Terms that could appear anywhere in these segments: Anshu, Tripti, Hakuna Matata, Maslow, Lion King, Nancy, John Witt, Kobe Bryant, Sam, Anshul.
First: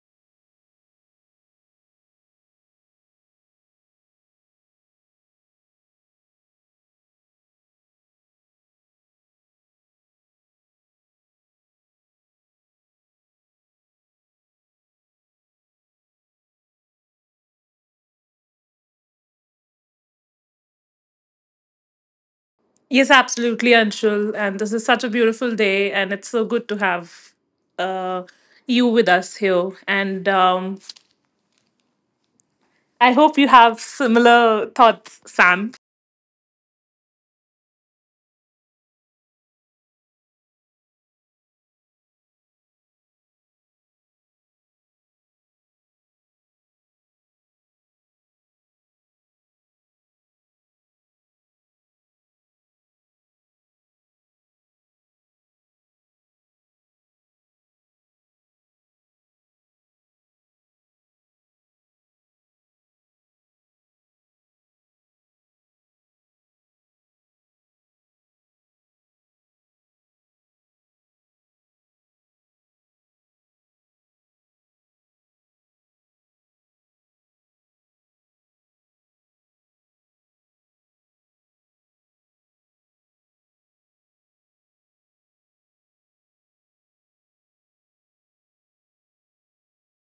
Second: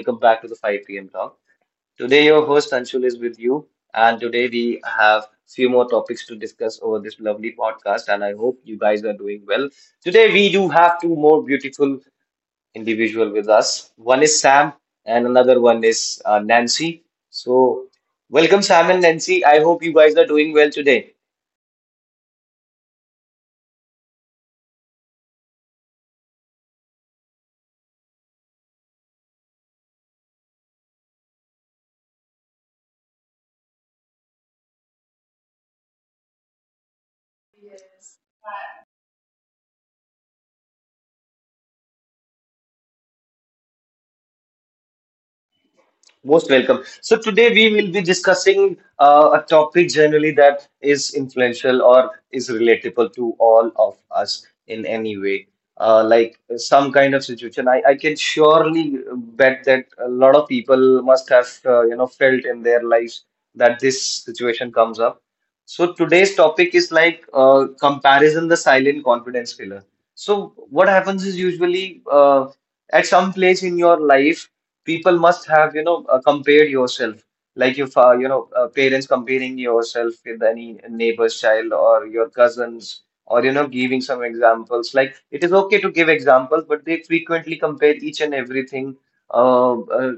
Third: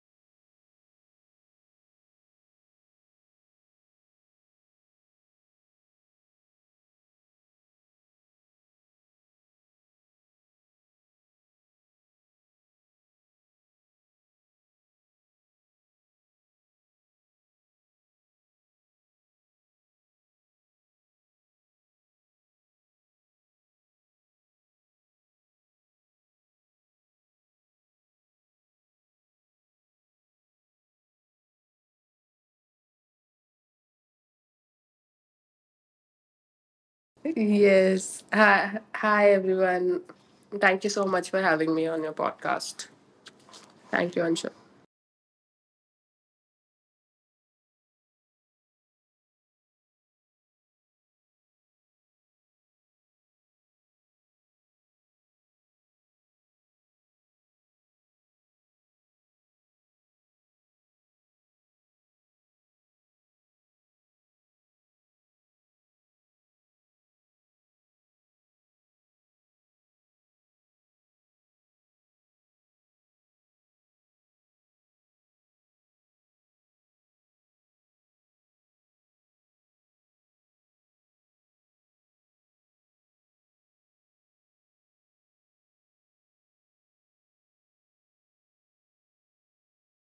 Welcome back to the 5 p.m. talk. Today your host Anshul is with you, and today we have few more topics to discuss over this lovely podcast, and I hope you guys are doing well. Today we do have two more beautiful individual with us. One is Sam and another one is Nancy. So welcome Sam and Nancy. I hope you guys are doing well today. Yes, absolutely, Anshul. And this is such a beautiful day, and it's so good to have uh, you with us here. And I hope you have similar thoughts, Sam. Yes. Hi everyone. Thank you so much for having me on your podcast. Thank you, Anshu. Most welcome. So today we will be discussing a topic generally that is influential or is relatable to all of us in any way. Like some kind of situation, I can surely bet that a lot of people must have you know felt in their lives that this situation comes up. So today's topic is like comparison, the silent confidence killer. So what happens is usually at some place in your life people must have you know compared yourself, like your you know parents comparing yourself with any neighbor's child or your cousins, or you know giving some examples. Like it is okay to give examples, but they frequently compare each and everything uh, uh,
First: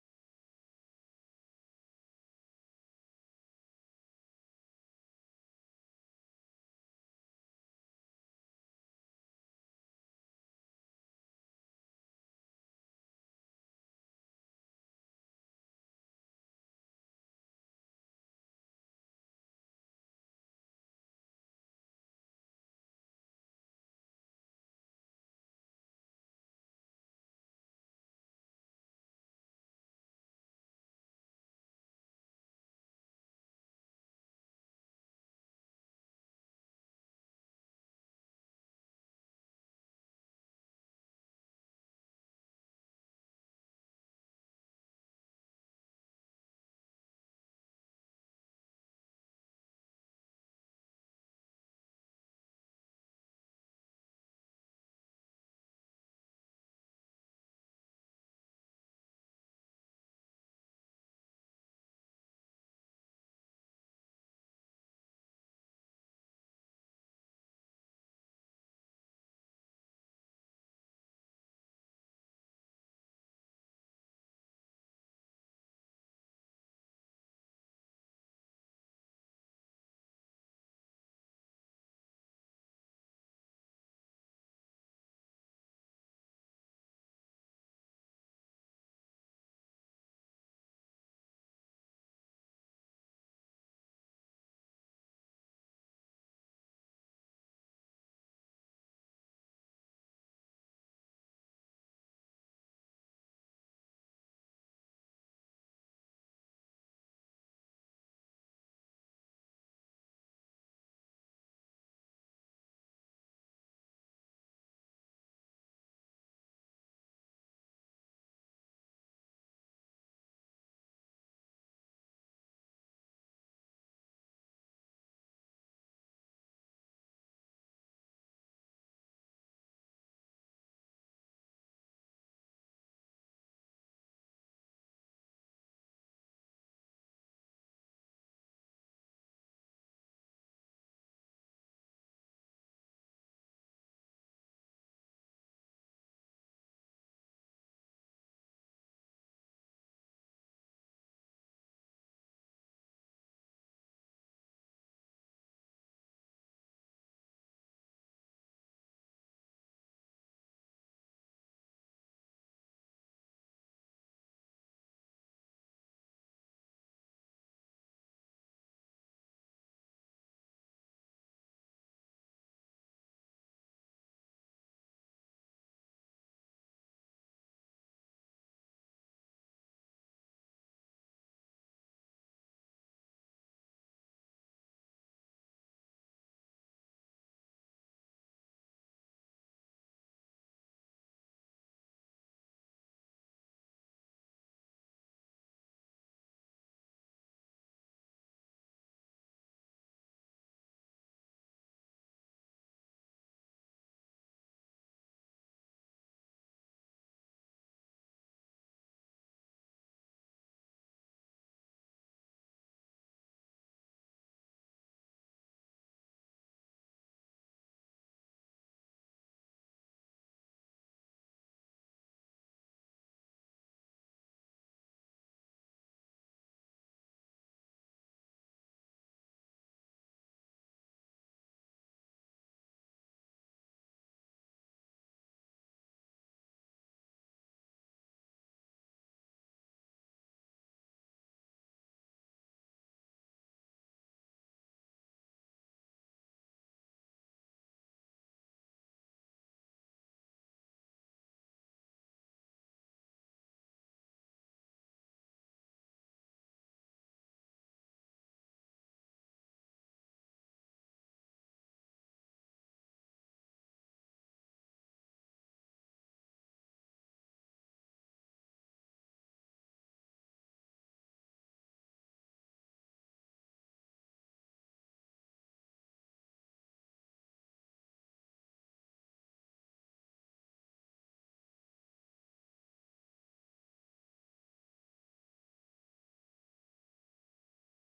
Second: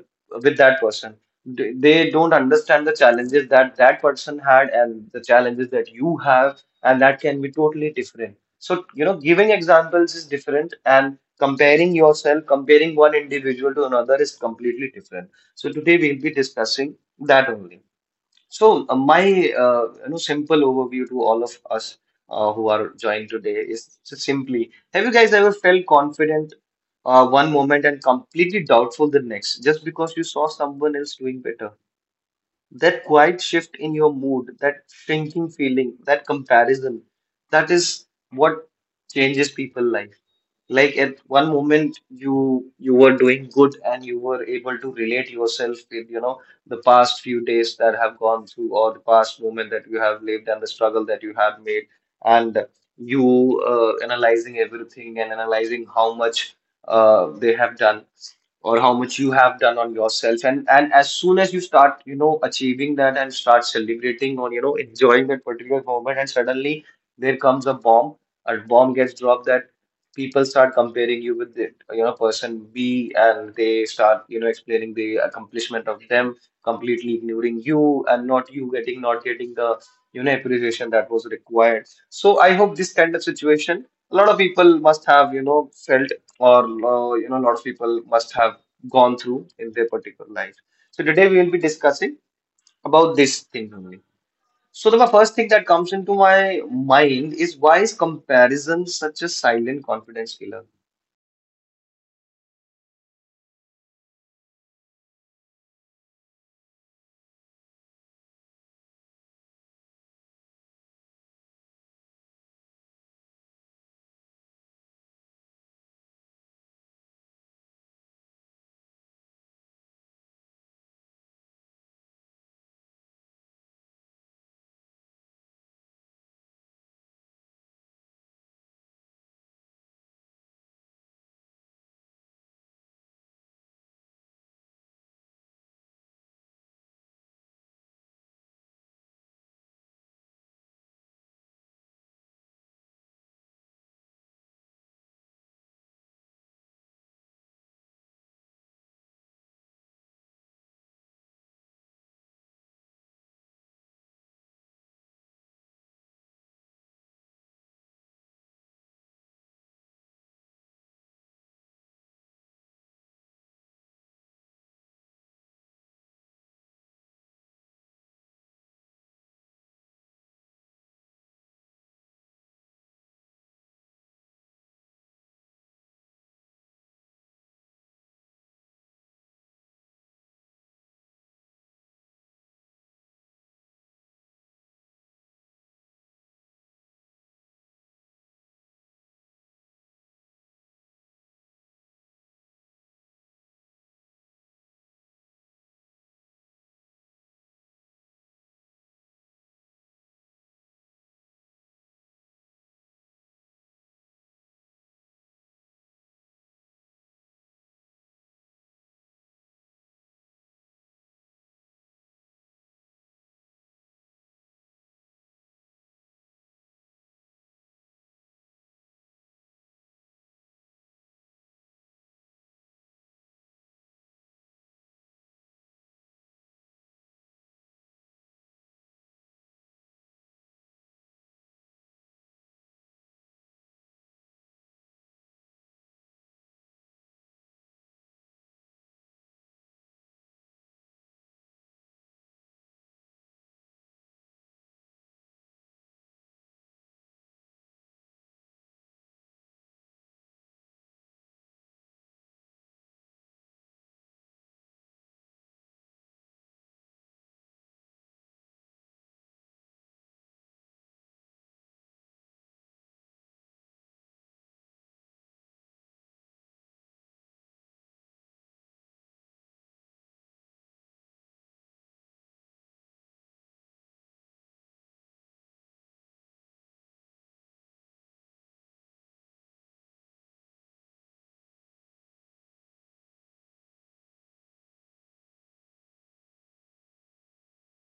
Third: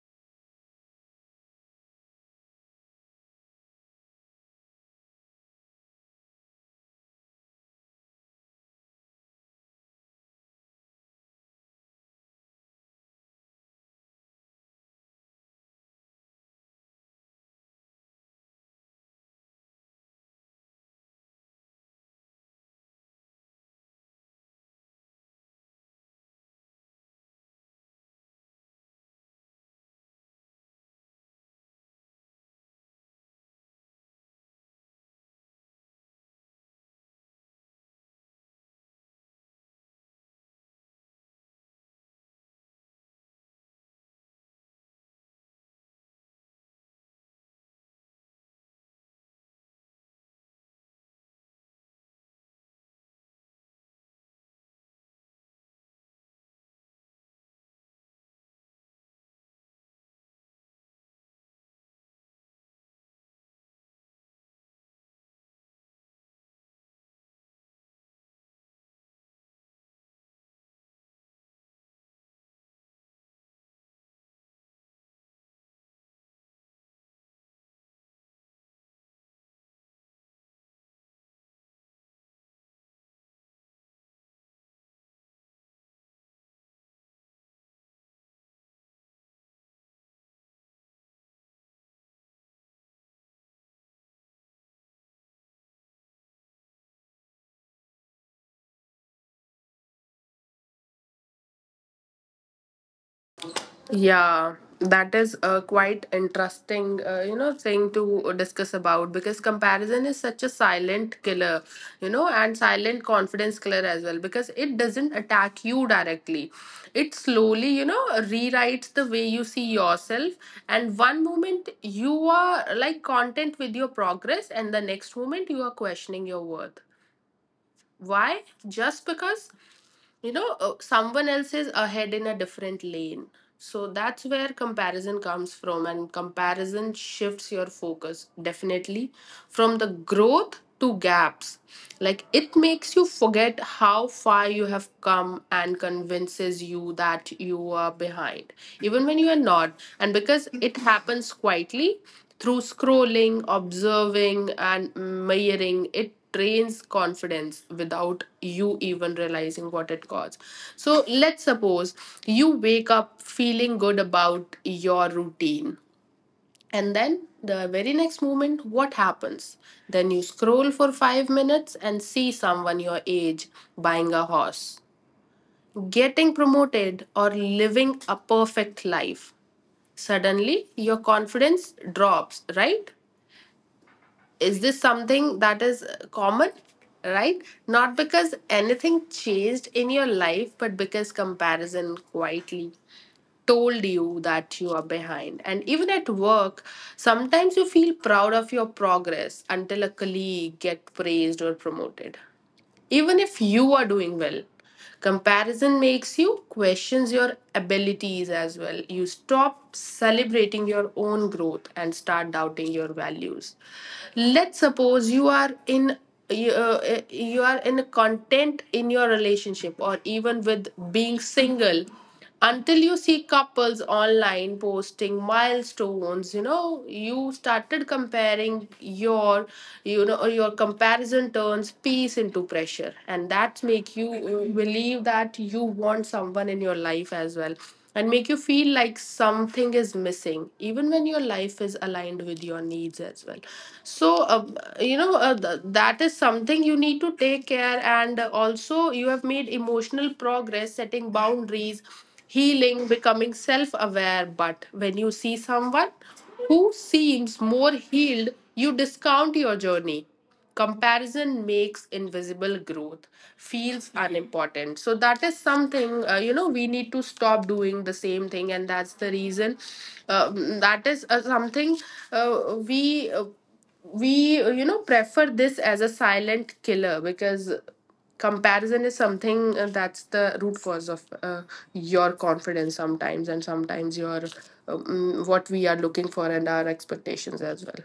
with that person. They don't understand the challenges that that person had and the challenges that you have, and that can be totally different. So you know giving examples is different, and comparing yourself, comparing one individual to another is completely different. So today we'll be discussing that only. So my you know simple overview to all of us who are joined today is simply: have you guys ever felt confident one moment and completely doubtful the next, just because you saw someone else doing better? That quiet shift in your mood, that shrinking feeling, that comparison, that is what changes people life. Like at one moment you were doing good and you were able to relate yourself with, you know, the past few days that have gone through or the past moment that you have lived and the struggle that you have made, and you analyzing everything and analyzing how much they have done or how much you have done on yourself, and as soon as you start you know achieving that and start celebrating or you know enjoying that particular moment, and suddenly there comes a bomb, a bomb gets dropped that people start comparing you with the you know person B, and they start you know explaining the accomplishment of them, completely ignoring you and not getting the you know appreciation that was required. So I hope this kind of situation a lot of people must have you know felt, or you know a lot of people must have gone through in their particular life. So today we will be discussing about this thing only. So the first thing that comes into my mind is, why is comparison such a silent confidence killer? Yeah, that is a quite interesting, thing to discuss about because comparison is such a silent killer, you know, and silent confidence killer as well because it doesn't attack you directly. It slowly, you know, rewrites the way you see yourself. And one moment you are like content with your progress, and the next moment you are questioning your worth. Why? Just because, someone else is ahead in a different lane. So that's where comparison comes from, and comparison shifts your focus definitely from the growth to gaps. Like it makes you forget how far you have come and convinces you that you are behind, even when you are not. And because it happens quietly, through scrolling, observing, and mirroring, it drains confidence without you even realizing what it costs. So let's suppose you wake up feeling good about your routine. And then the very next moment, what happens? Then you scroll for five minutes and see someone your age buying a horse, getting promoted, or living a perfect life. Suddenly, your confidence drops, right? Is this something that is common, right? Not because anything changed in your life, but because comparison quietly told you that you are behind. And even at work, sometimes you feel proud of your progress until a colleague get praised or promoted. Even if you are doing well, comparison makes you questions your abilities as well. You stop celebrating your own growth and start doubting your values. Let's suppose you are in you, You are in a content in your relationship or even with being single until you see couples online posting milestones. You know, you started comparing your, you know, your comparison turns peace into pressure and that make you believe that you want someone in your life as well, and make you feel like something is missing even when your life is aligned with your needs as well. So that is something you need to take care. And also, you have made emotional progress setting boundaries, healing, becoming self aware, but when you see someone who seems more healed, you discount your journey. Comparison makes invisible growth feels unimportant. So that is something, you know, we need to stop doing the same thing. And that's the reason uh, that is something uh, we uh, we you know, prefer this as a silent killer because comparison is something that's the root cause of your confidence sometimes, and sometimes your what we are looking for and our expectations as well.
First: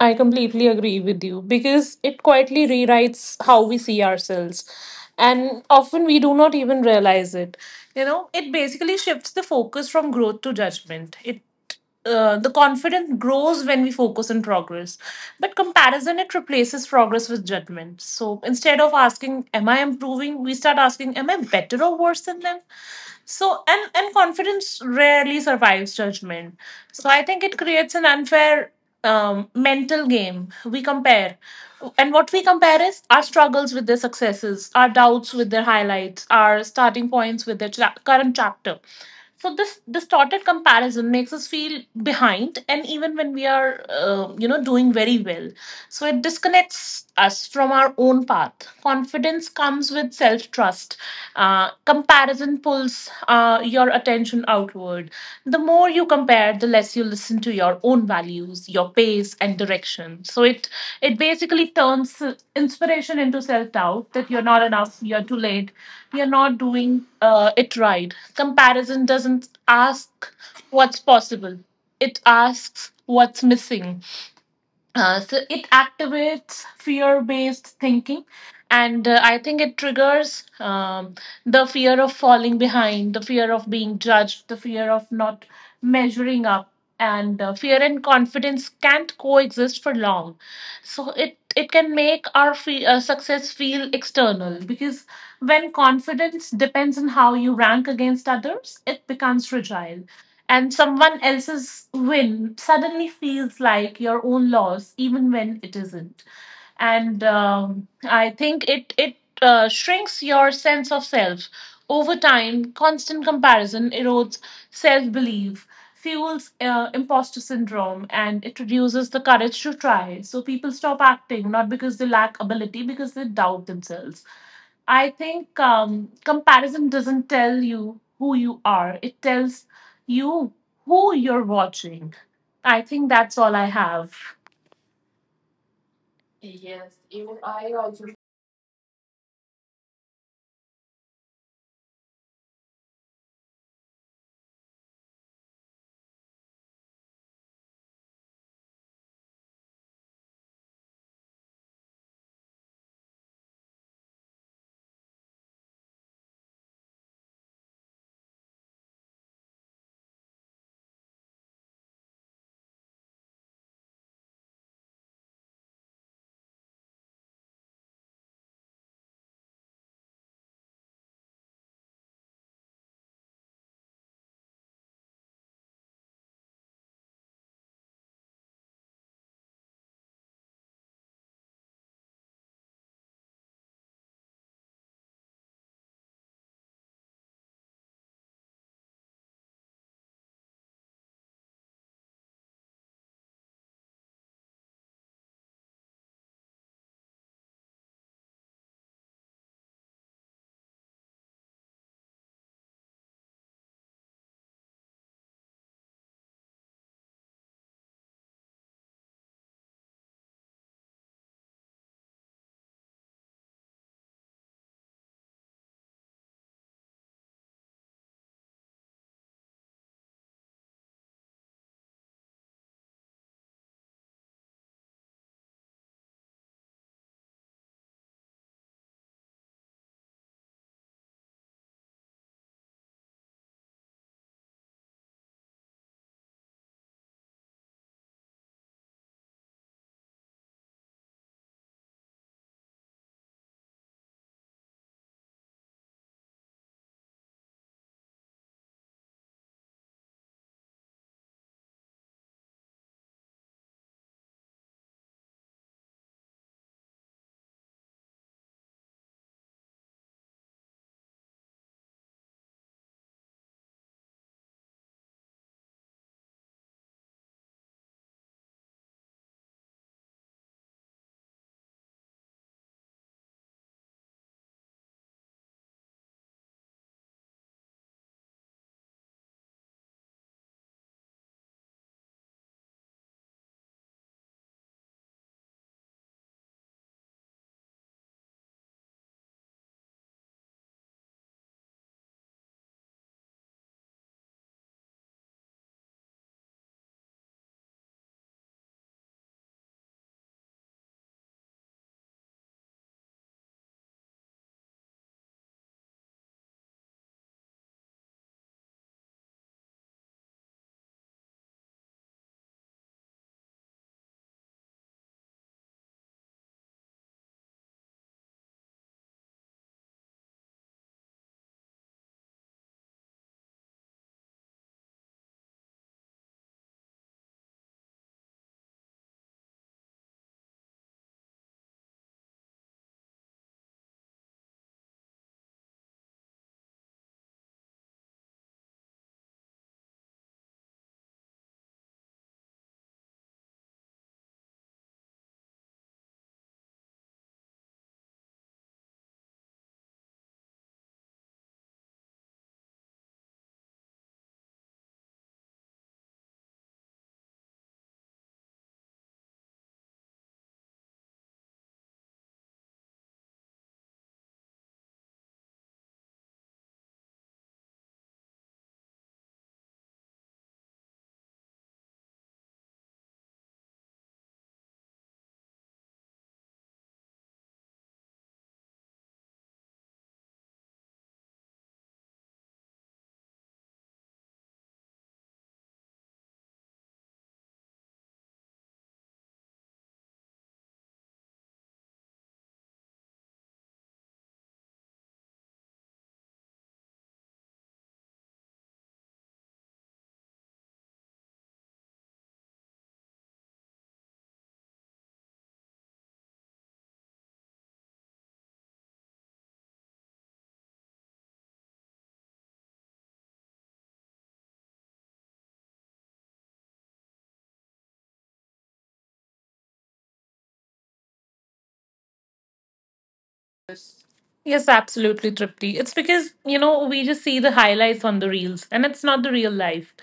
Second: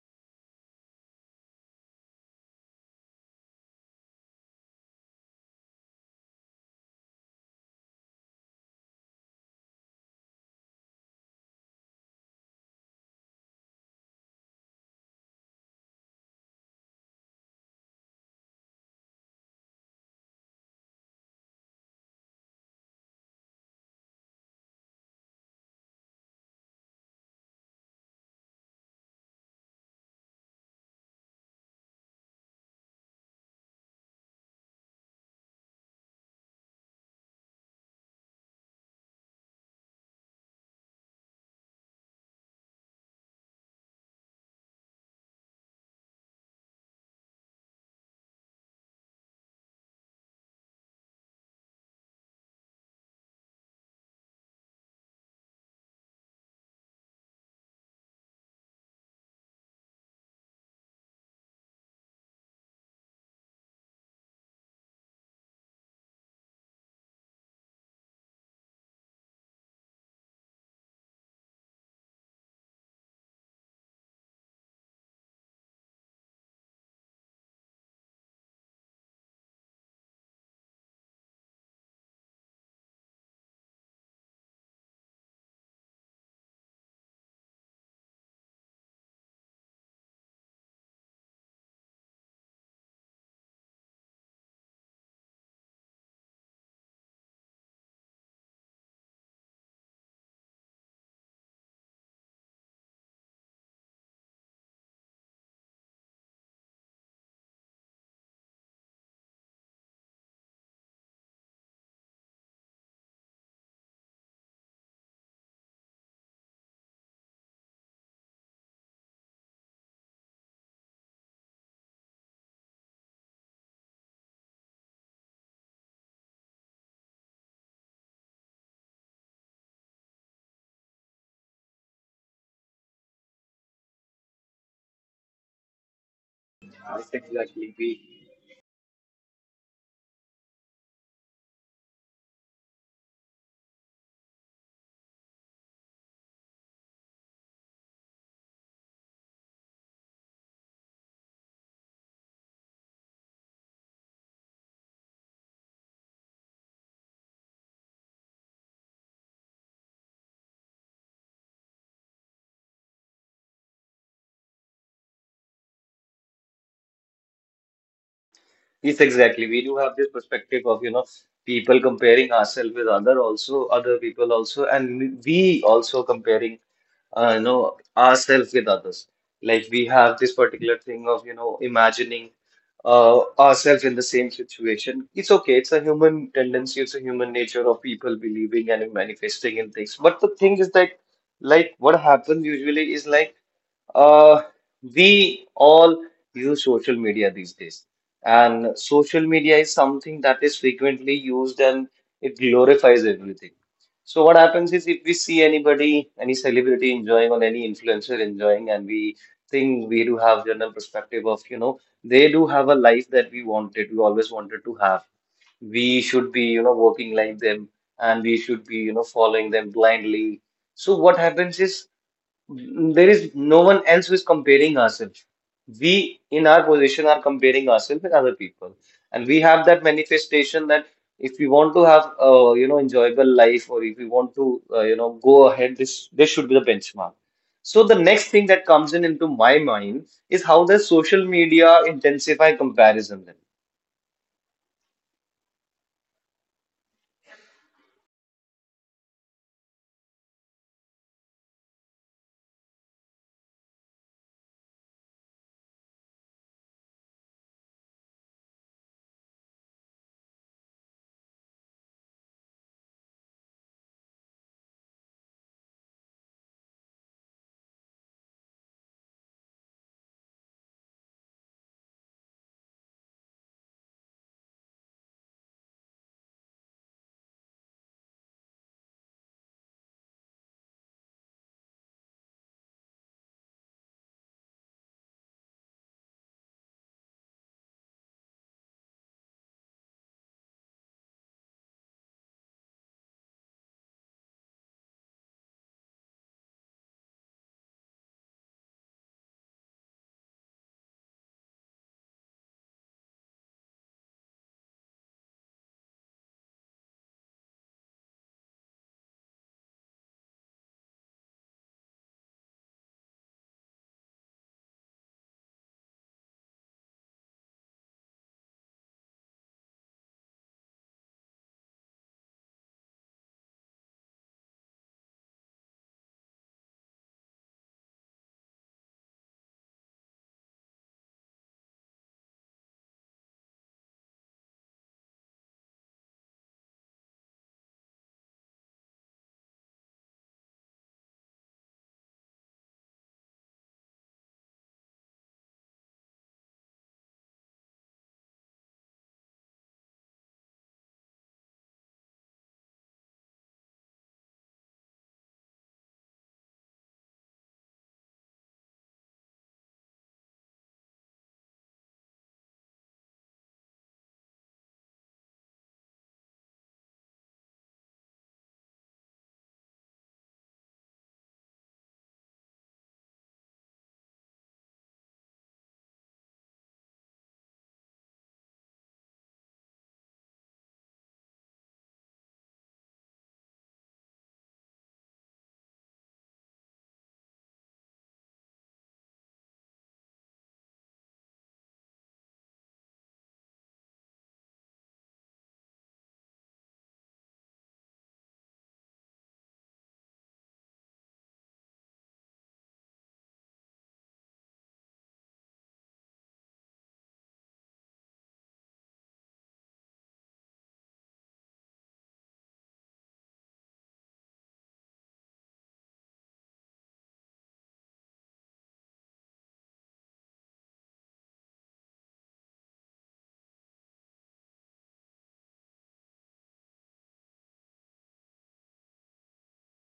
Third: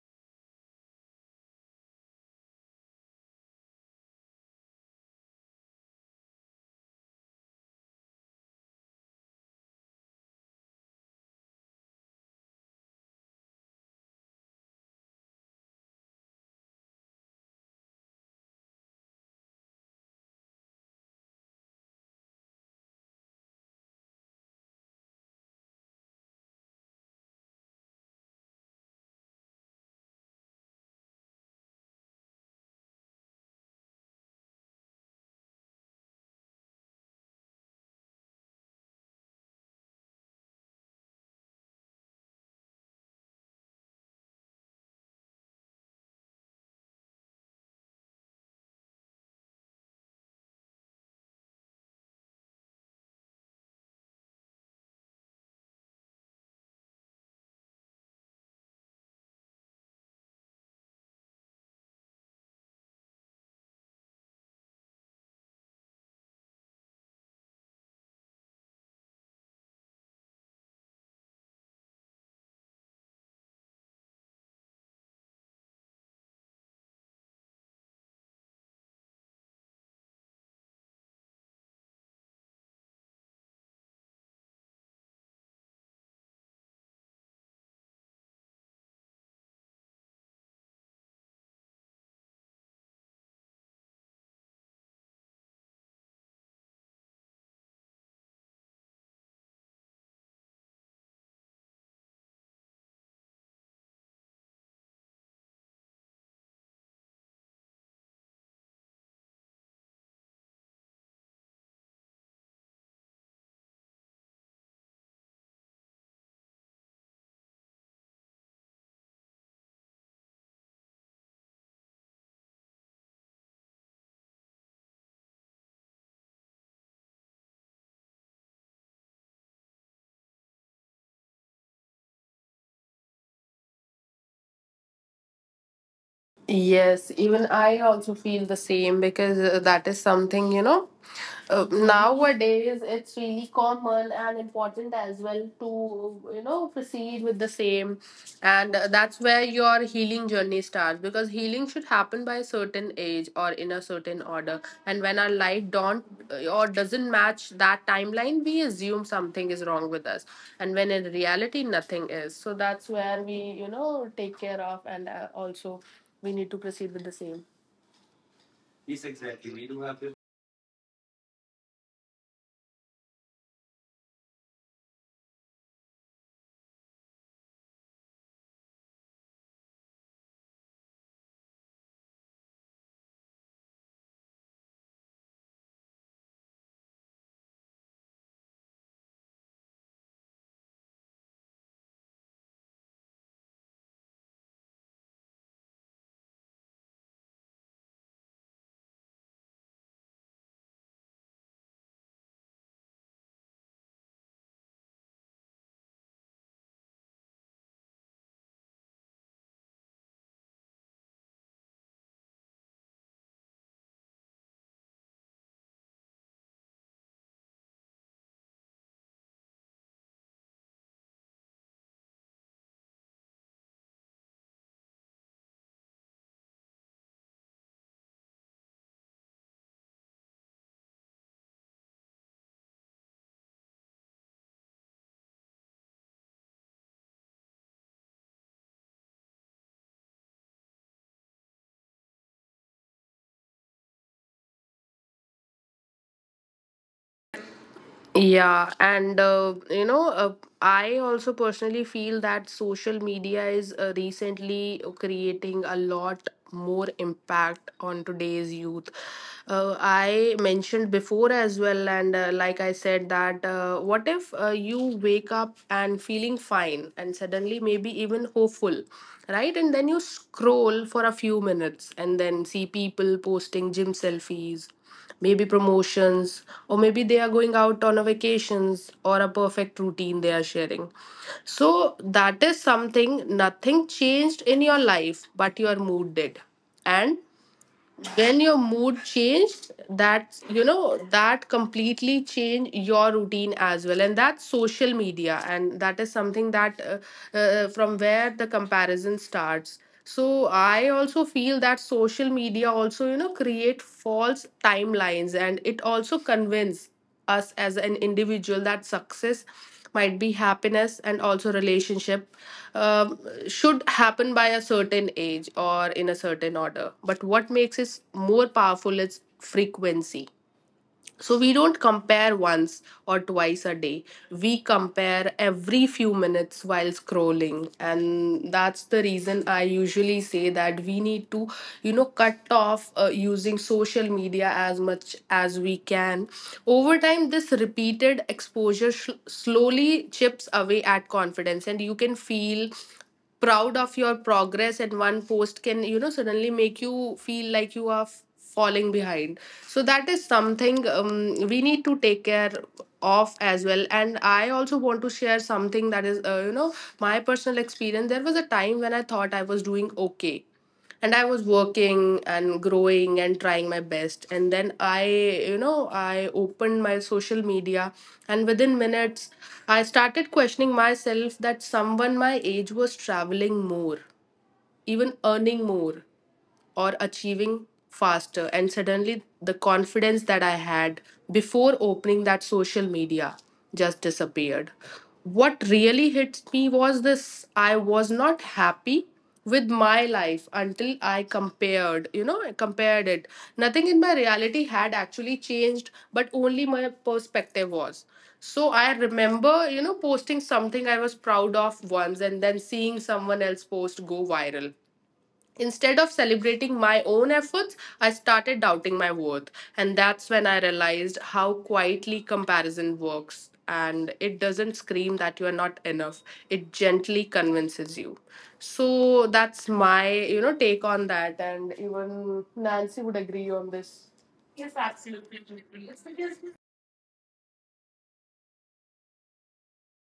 I completely agree with you because it quietly rewrites how we see ourselves. And often we do not even realize it. You know, it basically shifts the focus from growth to judgment. It the confidence grows when we focus on progress, but comparison, it replaces progress with judgment. So instead of asking am I improving, we start asking am I better or worse than them. So and and confidence rarely survives judgment. So I think it creates an unfair mental game. We compare. And what we compare is our struggles with their successes, our doubts with their highlights, our starting points with their current chapter. So this distorted comparison makes us feel behind, and even when we are, doing very well, so it disconnects us from our own path. Confidence comes with self trust, comparison pulls your attention outward. The more you compare, the less you listen to your own values, your pace, and direction. So it basically turns inspiration into self doubt, that you're not enough, you're too late, you're not doing it right. Comparison doesn't ask what's possible; it asks what's missing. So it activates fear-based thinking, and I think it triggers the fear of falling behind, the fear of being judged, the fear of not measuring up, and fear and confidence can't coexist for long. So it can make our success feel external, because when confidence depends on how you rank against others, it becomes fragile, and someone else's win suddenly feels like your own loss even when it isn't. And I think it shrinks your sense of self. Over time constant comparison erodes self belief, fuels imposter syndrome, and it reduces the courage to try. So people stop acting, not because they lack ability, because they doubt themselves. I think comparison doesn't tell you who you are. It tells you who you're watching. I think that's all I have. yes Yes, even exactly I we also feel the same because that is something, you know, nowadays it's really common and important as well to, you know, proceed with the same. And that's where your healing journey starts because healing should happen by a certain age or in a certain order. And when our life don't or doesn't match that timeline, we assume something is wrong with us. And when in reality, nothing is. So that's where we, you know, take care of. And also, we need to proceed with the same. yes exactly we do have this perspective of you know people comparing ourselves with other, also other people also, and we also comparing you know ourselves with others. Like we have this particular thing of you know imagining ourselves in the same situation. It's okay, it's a human tendency, it's a human nature of people believing and manifesting in things, but the thing is that, like what happens usually is like uh, we all use social media these days, and social media is something that is frequently used, and it glorifies everything. So, what happens is if we see anybody, any celebrity enjoying or any influencer enjoying, and we think we do have general perspective of, you know, they do have a life that we wanted, we always wanted to have. We should be, you know, working like them, and we should be, you know, following them blindly. So, what happens is there is no one else who is comparing ourselves. We, in our position, are comparing ourselves with other people, and we have that manifestation that if we want to have, you know, enjoyable life, or if we want to, you know, go ahead, this should be the benchmark. So the next thing that comes in into my mind is, how does social media intensify comparison? Yeah, and uh, you know, uh, I also personally feel that social media is recently creating a lot more impact on today's youth. I mentioned before as well, and like I said, that what if you wake up and feeling fine and suddenly maybe even hopeful, right? And then you scroll for a few minutes and then see people posting gym selfies, maybe promotions, or maybe they are going out on a vacations or a perfect routine they are sharing. So that is something, nothing changed in your life, but your mood did. And when your mood changed, that's, you know, that completely change your routine as well. And that's social media, and that is something that from where the comparison starts. So I also feel that social media also, you know, create false timelines, and it also convince us as an individual that success might be happiness, and also relationship um, should happen by a certain age or in a certain order. But what makes it more powerful is frequency. So we don't compare once or twice a day. We compare every few minutes while scrolling. And that's the reason I usually say that we need to, you know, cut off using social media as much as we can. Over time, this repeated exposure slowly chips away at confidence, and you can feel proud of your progress, and one post can, you know, suddenly make you feel like you are falling behind. So that is something, we need to take care of as well. And I also want to share something that is, you know, my personal experience. There was a time when I thought I was doing okay, and I was working and growing and trying my best. And then I, you know, I opened my social media, and within minutes I started questioning myself that someone my age was traveling more, even earning more, or achieving faster. And suddenly, the confidence that I had before opening that social media just disappeared. What really hit me was this: I was not happy with my life until I compared, I compared it. Nothing in my reality had actually changed, but only my perspective was. So I remember, you know, posting something I was proud of once, and then seeing someone else post go viral. Instead of celebrating my own efforts, I started doubting my worth. And that's when I realized how quietly comparison works. And it doesn't scream that you are not enough, it gently convinces you. So that's my, you know, take on that. And even Nancy would agree on this. Yes, absolutely, Tripti. It's because, you know, we just see the highlights on the reels and it's not the real life.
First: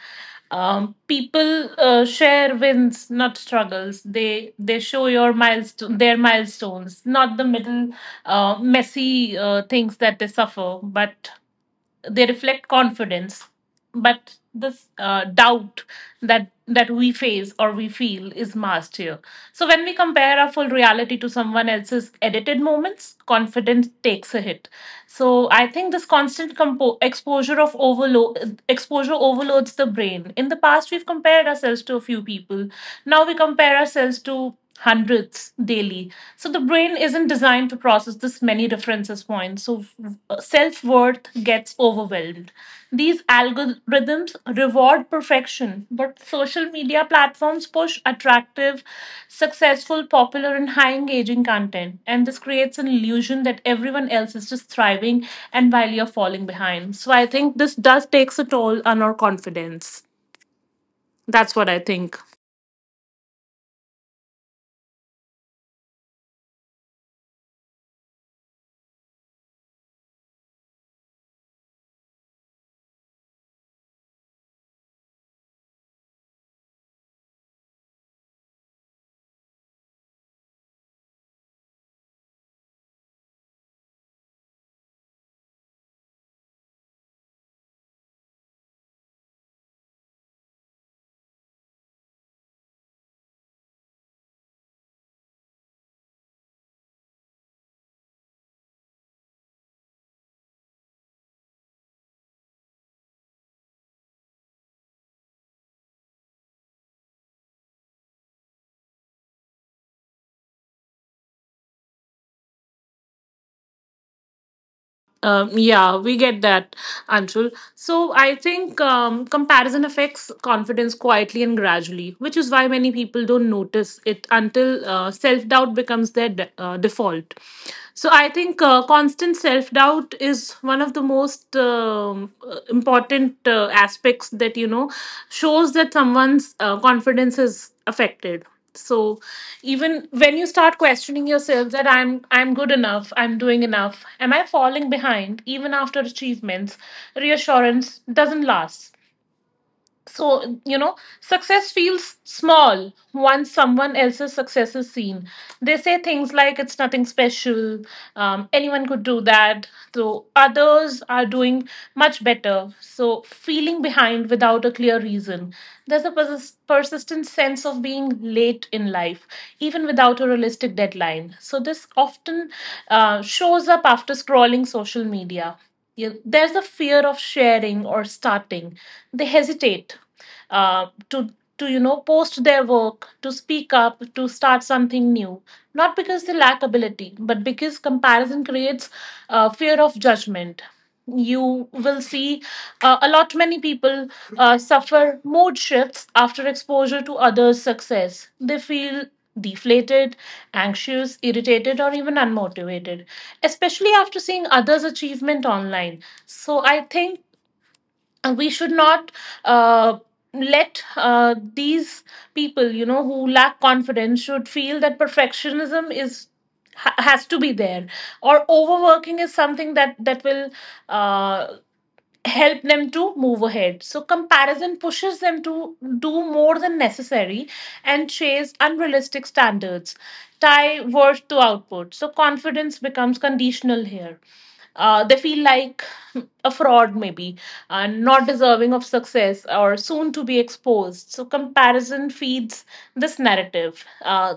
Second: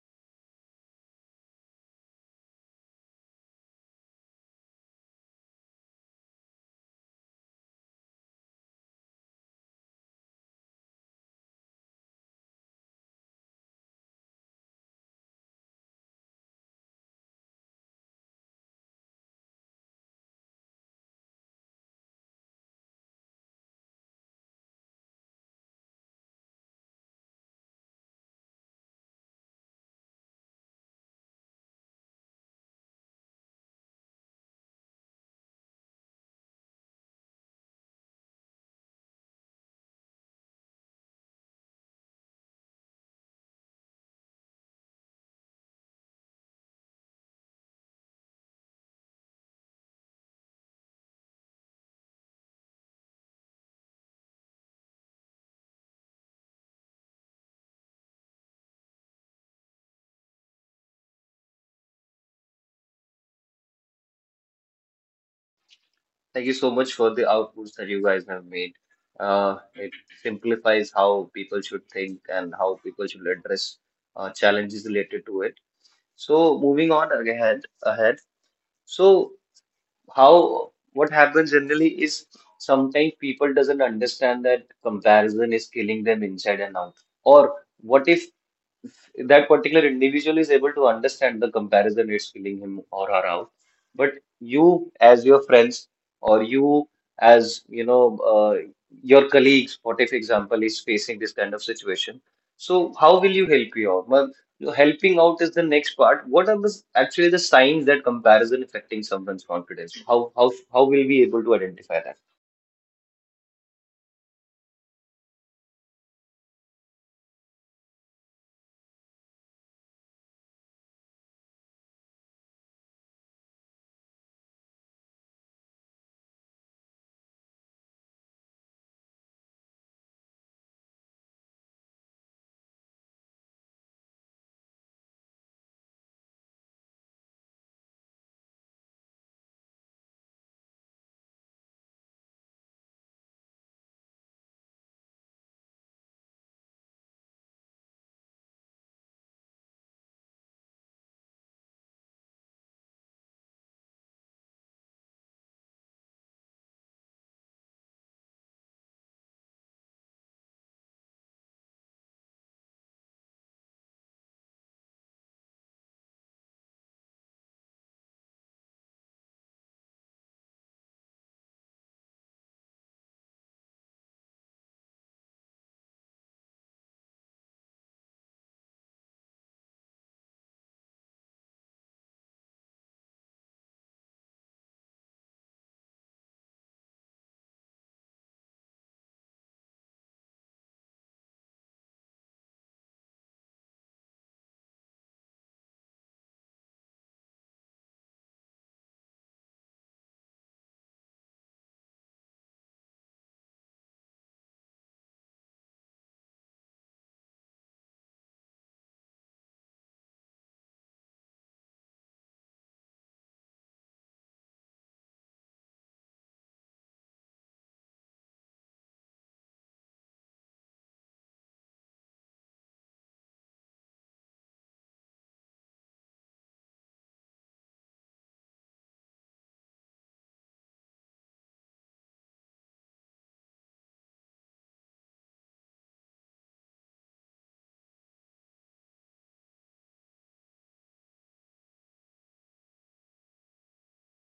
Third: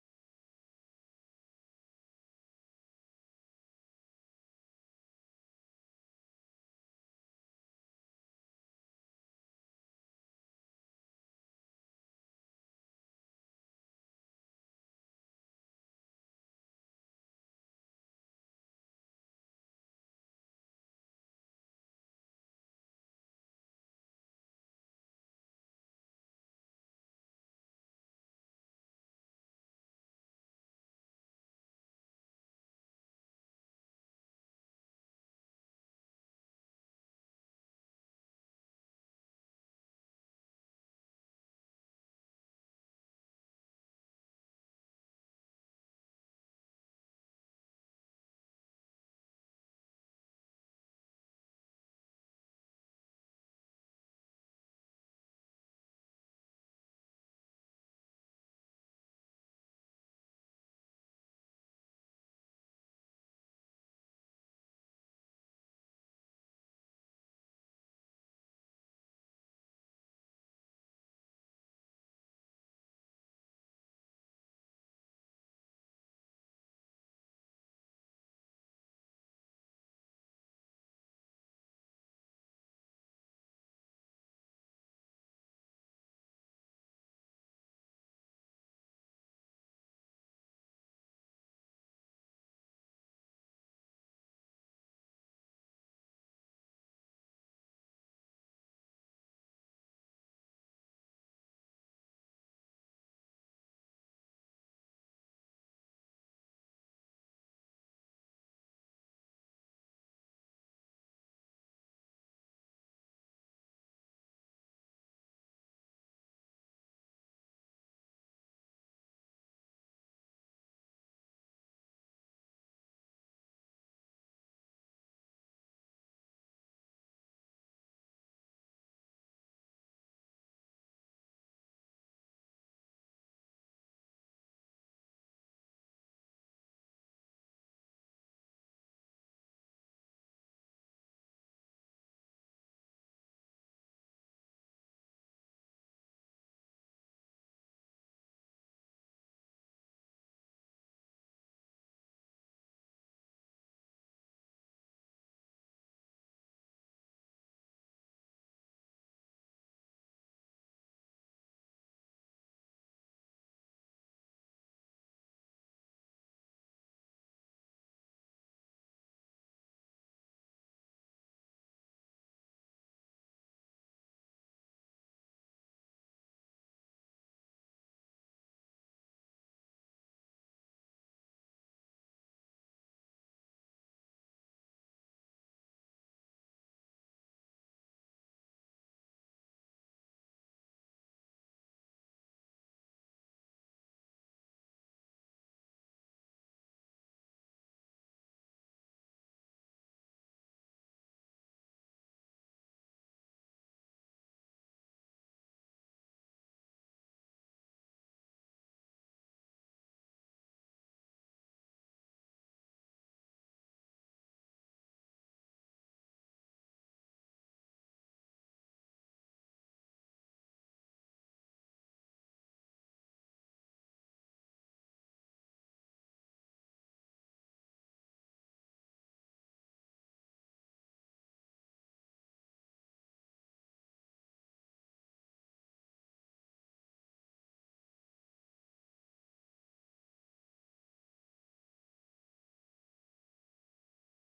People share wins, not struggles. They show your milestone, their milestones, not the middle messy things that they suffer, but they reflect confidence, but this doubt that we face or we feel is masked here. So when we compare our full reality to someone else's edited moments, confidence takes a hit. So I think this constant exposure, of overload, exposure overloads the brain. In the past we've compared ourselves to a few people, now we compare ourselves to hundreds daily. So the brain isn't designed to process this many references points. So self worth gets overwhelmed. These algorithms reward perfection, but social media platforms push attractive, successful, popular, and high engaging content. And this creates an illusion that everyone else is just thriving and while you're falling behind. So I think this does takes a toll on our confidence. That's what I think. Thank you so much for the outputs that you guys have made. It simplifies how people should think and how people should address challenges related to it. So moving on ahead. So how, what happens generally is sometimes people doesn't understand that comparison is killing them inside and out. Or what if that particular individual is able to understand the comparison it's filling him or her out? But you, as your friends, or you, as you know, your colleagues, what if example is facing this kind of situation? So how will you help you out? Well, helping out is the next part. What are the actually the signs that comparison affecting someone's confidence? How will we able to identify that? Yeah, we get that, Anshul. So I think comparison affects confidence quietly and gradually, which is why many people don't notice it until self doubt becomes their default. So I think constant self doubt is one of the most important aspects that, you know, shows that someone's confidence is affected. So even when you start questioning yourself that I'm good enough, I'm doing enough, am I falling behind even after achievements, reassurance doesn't last. So you know success feels small once someone else's success is seen. They say things like it's nothing special, anyone could do that, so others are doing much better. So feeling behind without a clear reason, there's a persistent sense of being late in life even without a realistic deadline. So this often shows up after scrolling social media. Yeah, there's a fear of sharing or starting. They hesitate uh, to to you know post their work, to speak up, to start something new. Not because they lack ability, but because comparison creates fear of judgment. You will see a lot many people suffer mood shifts after exposure to others success. They feel deflated, anxious, irritated, or even unmotivated, especially after seeing others achievement online. So I think we should not uh, let these people, you know, who lack confidence should feel that perfectionism is has to be there, or overworking is something that will uh, help them to move ahead. So, comparison pushes them to do more than necessary and chase unrealistic standards, tie worth to output. So, confidence becomes conditional here. They feel like a fraud, maybe, not deserving of success or soon to be exposed. So, comparison feeds this narrative. Uh,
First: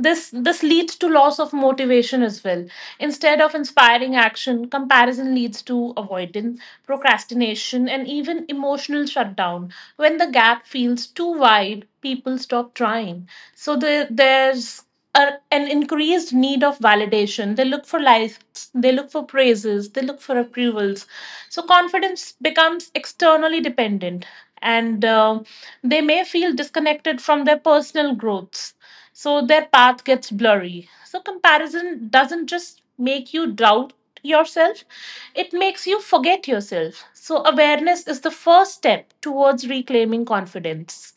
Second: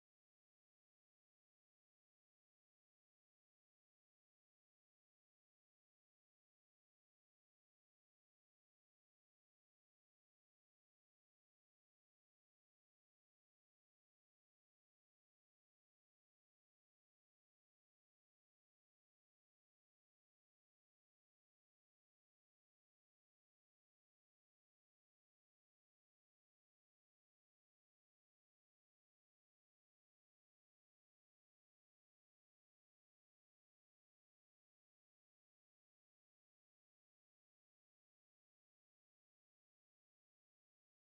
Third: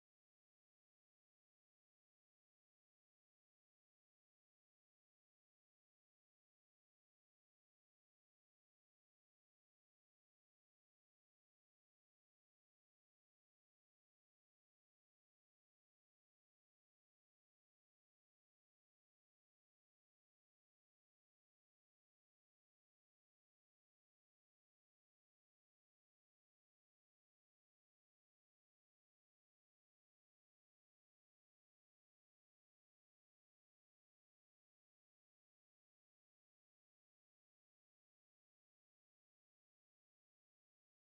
this this leads to loss of motivation as well. Instead of inspiring action, comparison leads to avoidance, procrastination, and even emotional shutdown. When the gap feels too wide, people stop trying. So there's an increased need of validation. They look for likes, they look for praises, they look for approvals. So confidence becomes externally dependent, and they may feel disconnected from their personal growths, so their path gets blurry. So, comparison doesn't just make you doubt yourself, it makes you forget yourself. So, awareness is the first step towards reclaiming confidence.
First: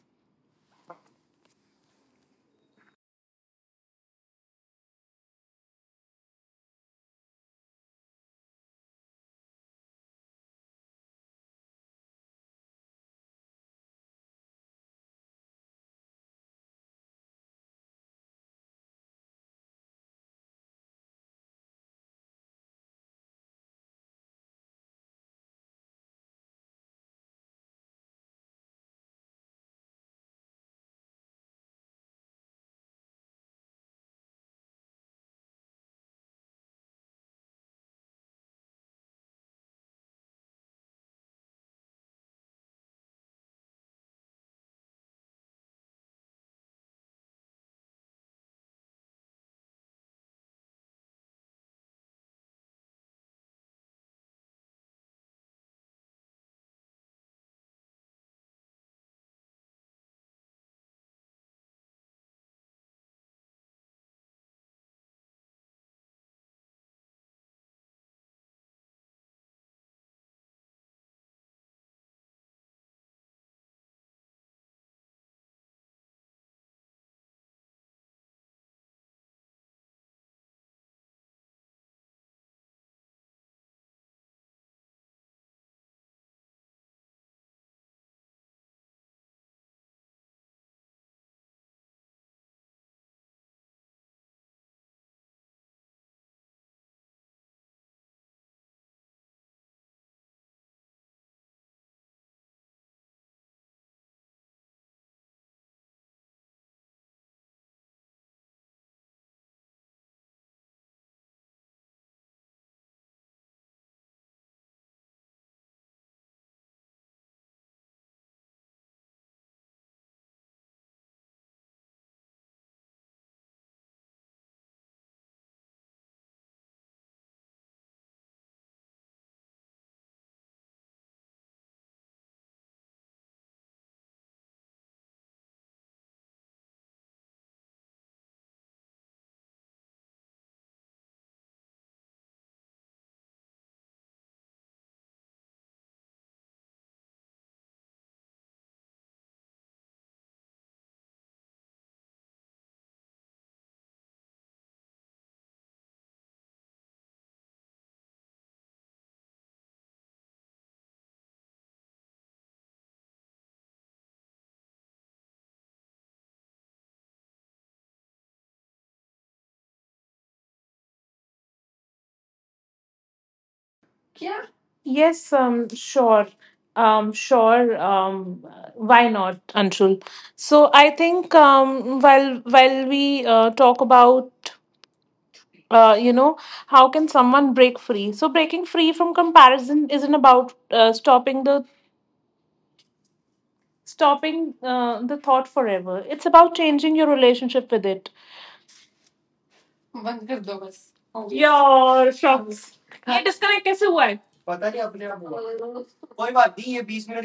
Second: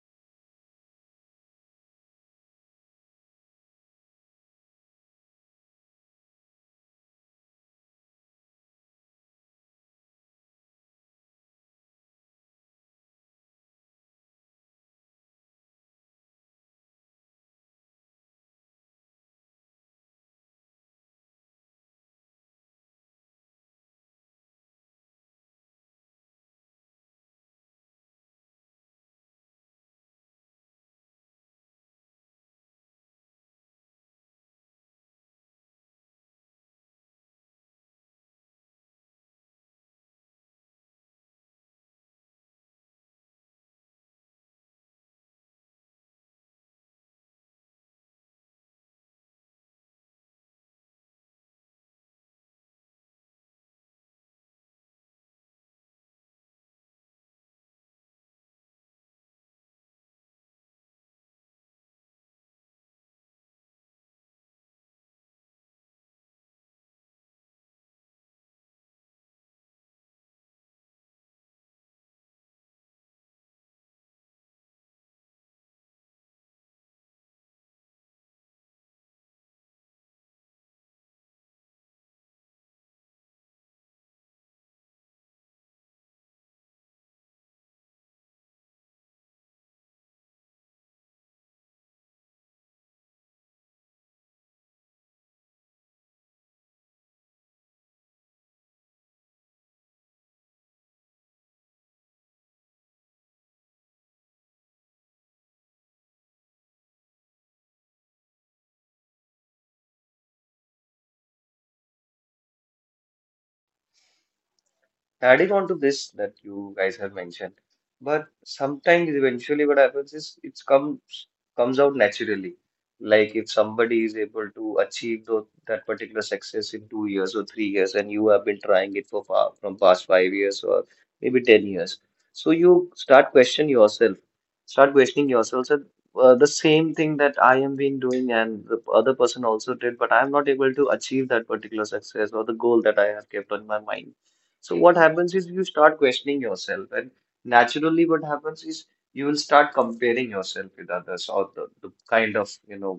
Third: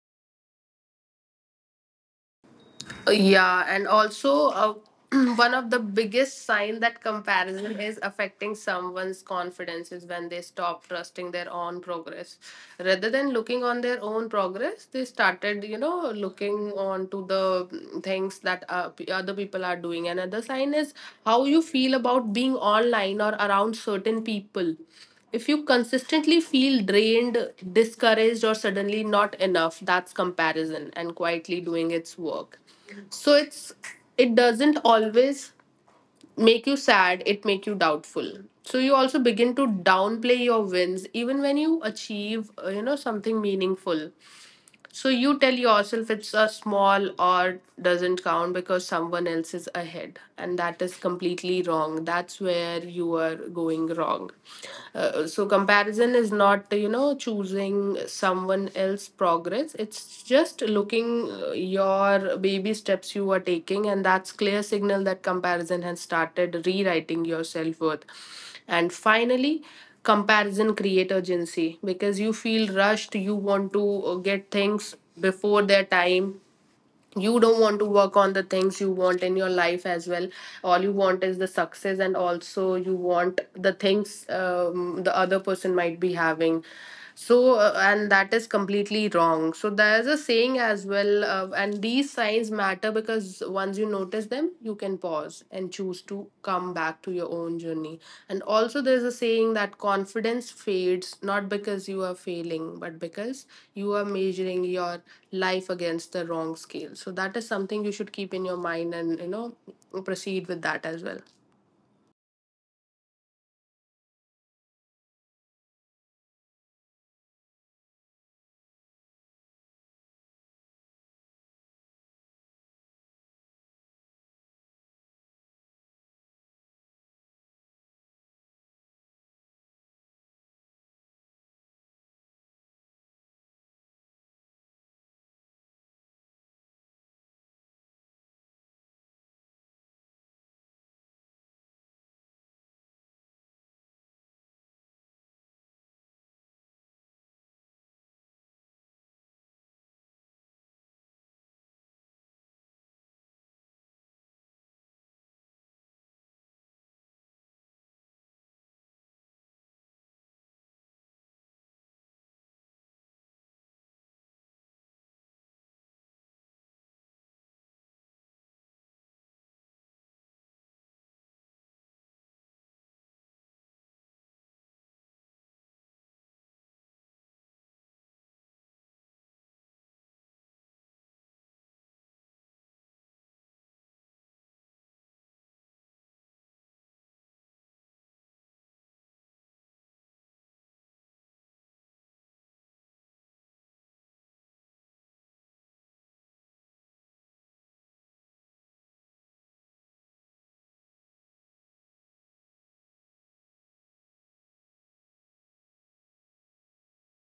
Yeah, and also one of the biggest sign that comparison is affecting someone's confidence is when they stop trusting their own progress. Rather than looking on their own progress, they started, you know, looking on to the things that other people are doing. Another sign is how you feel about being online or around certain people. If you consistently feel drained, discouraged, or suddenly not enough, that's comparison and quietly doing its work. So it's, it doesn't always make you sad, it make you doubtful. So you also begin to downplay your wins even when you achieve you know, something meaningful. So you tell yourself it's a small or doesn't count because someone else is ahead, and that is completely wrong. That's where you are going wrong. So comparison is not, you know, choosing someone else's progress. It's just looking your baby steps you are taking, and that's clear signal that comparison has started rewriting your self worth. And finally, comparison create urgency because you feel rushed. You want to get things before their time. You don't want to work on the things you want in your life as well. All you want is the success, and also you want the things the other person might be having. So and that is completely wrong. So there's a saying as well, and these signs matter because once you notice them, you can pause and choose to come back to your own journey. And also, there's a saying that confidence fades not because you are failing, but because you are measuring your life against the wrong scale. So, that is something you should keep in your mind and, you know, proceed with that as well. Adding on to this that you guys have mentioned, but sometimes eventually what happens is it comes out naturally. Like if somebody is able to achieve those, that particular success in 2 years or 3 years, and you have been trying it for far, from past 5 years or maybe 10 years, so you start questioning yourself that the same thing that I am been doing and the other person also did, but I am not able to achieve that particular success or the goal that I have kept on my mind. So what happens is you start questioning yourself, and naturally, what happens is you will start comparing yourself with others, or the kind of you know Yes, sure. Sure. Why not, Anshul? So I think while we talk about you know how can someone break free? So breaking free from comparison isn't about stopping the thought forever. It's about changing your relationship with it. यार shocks, ये disconnect कैसे हुआ है? पता नहीं, अपने आप हुआ। कोई बात नहीं, ये 20 मिनट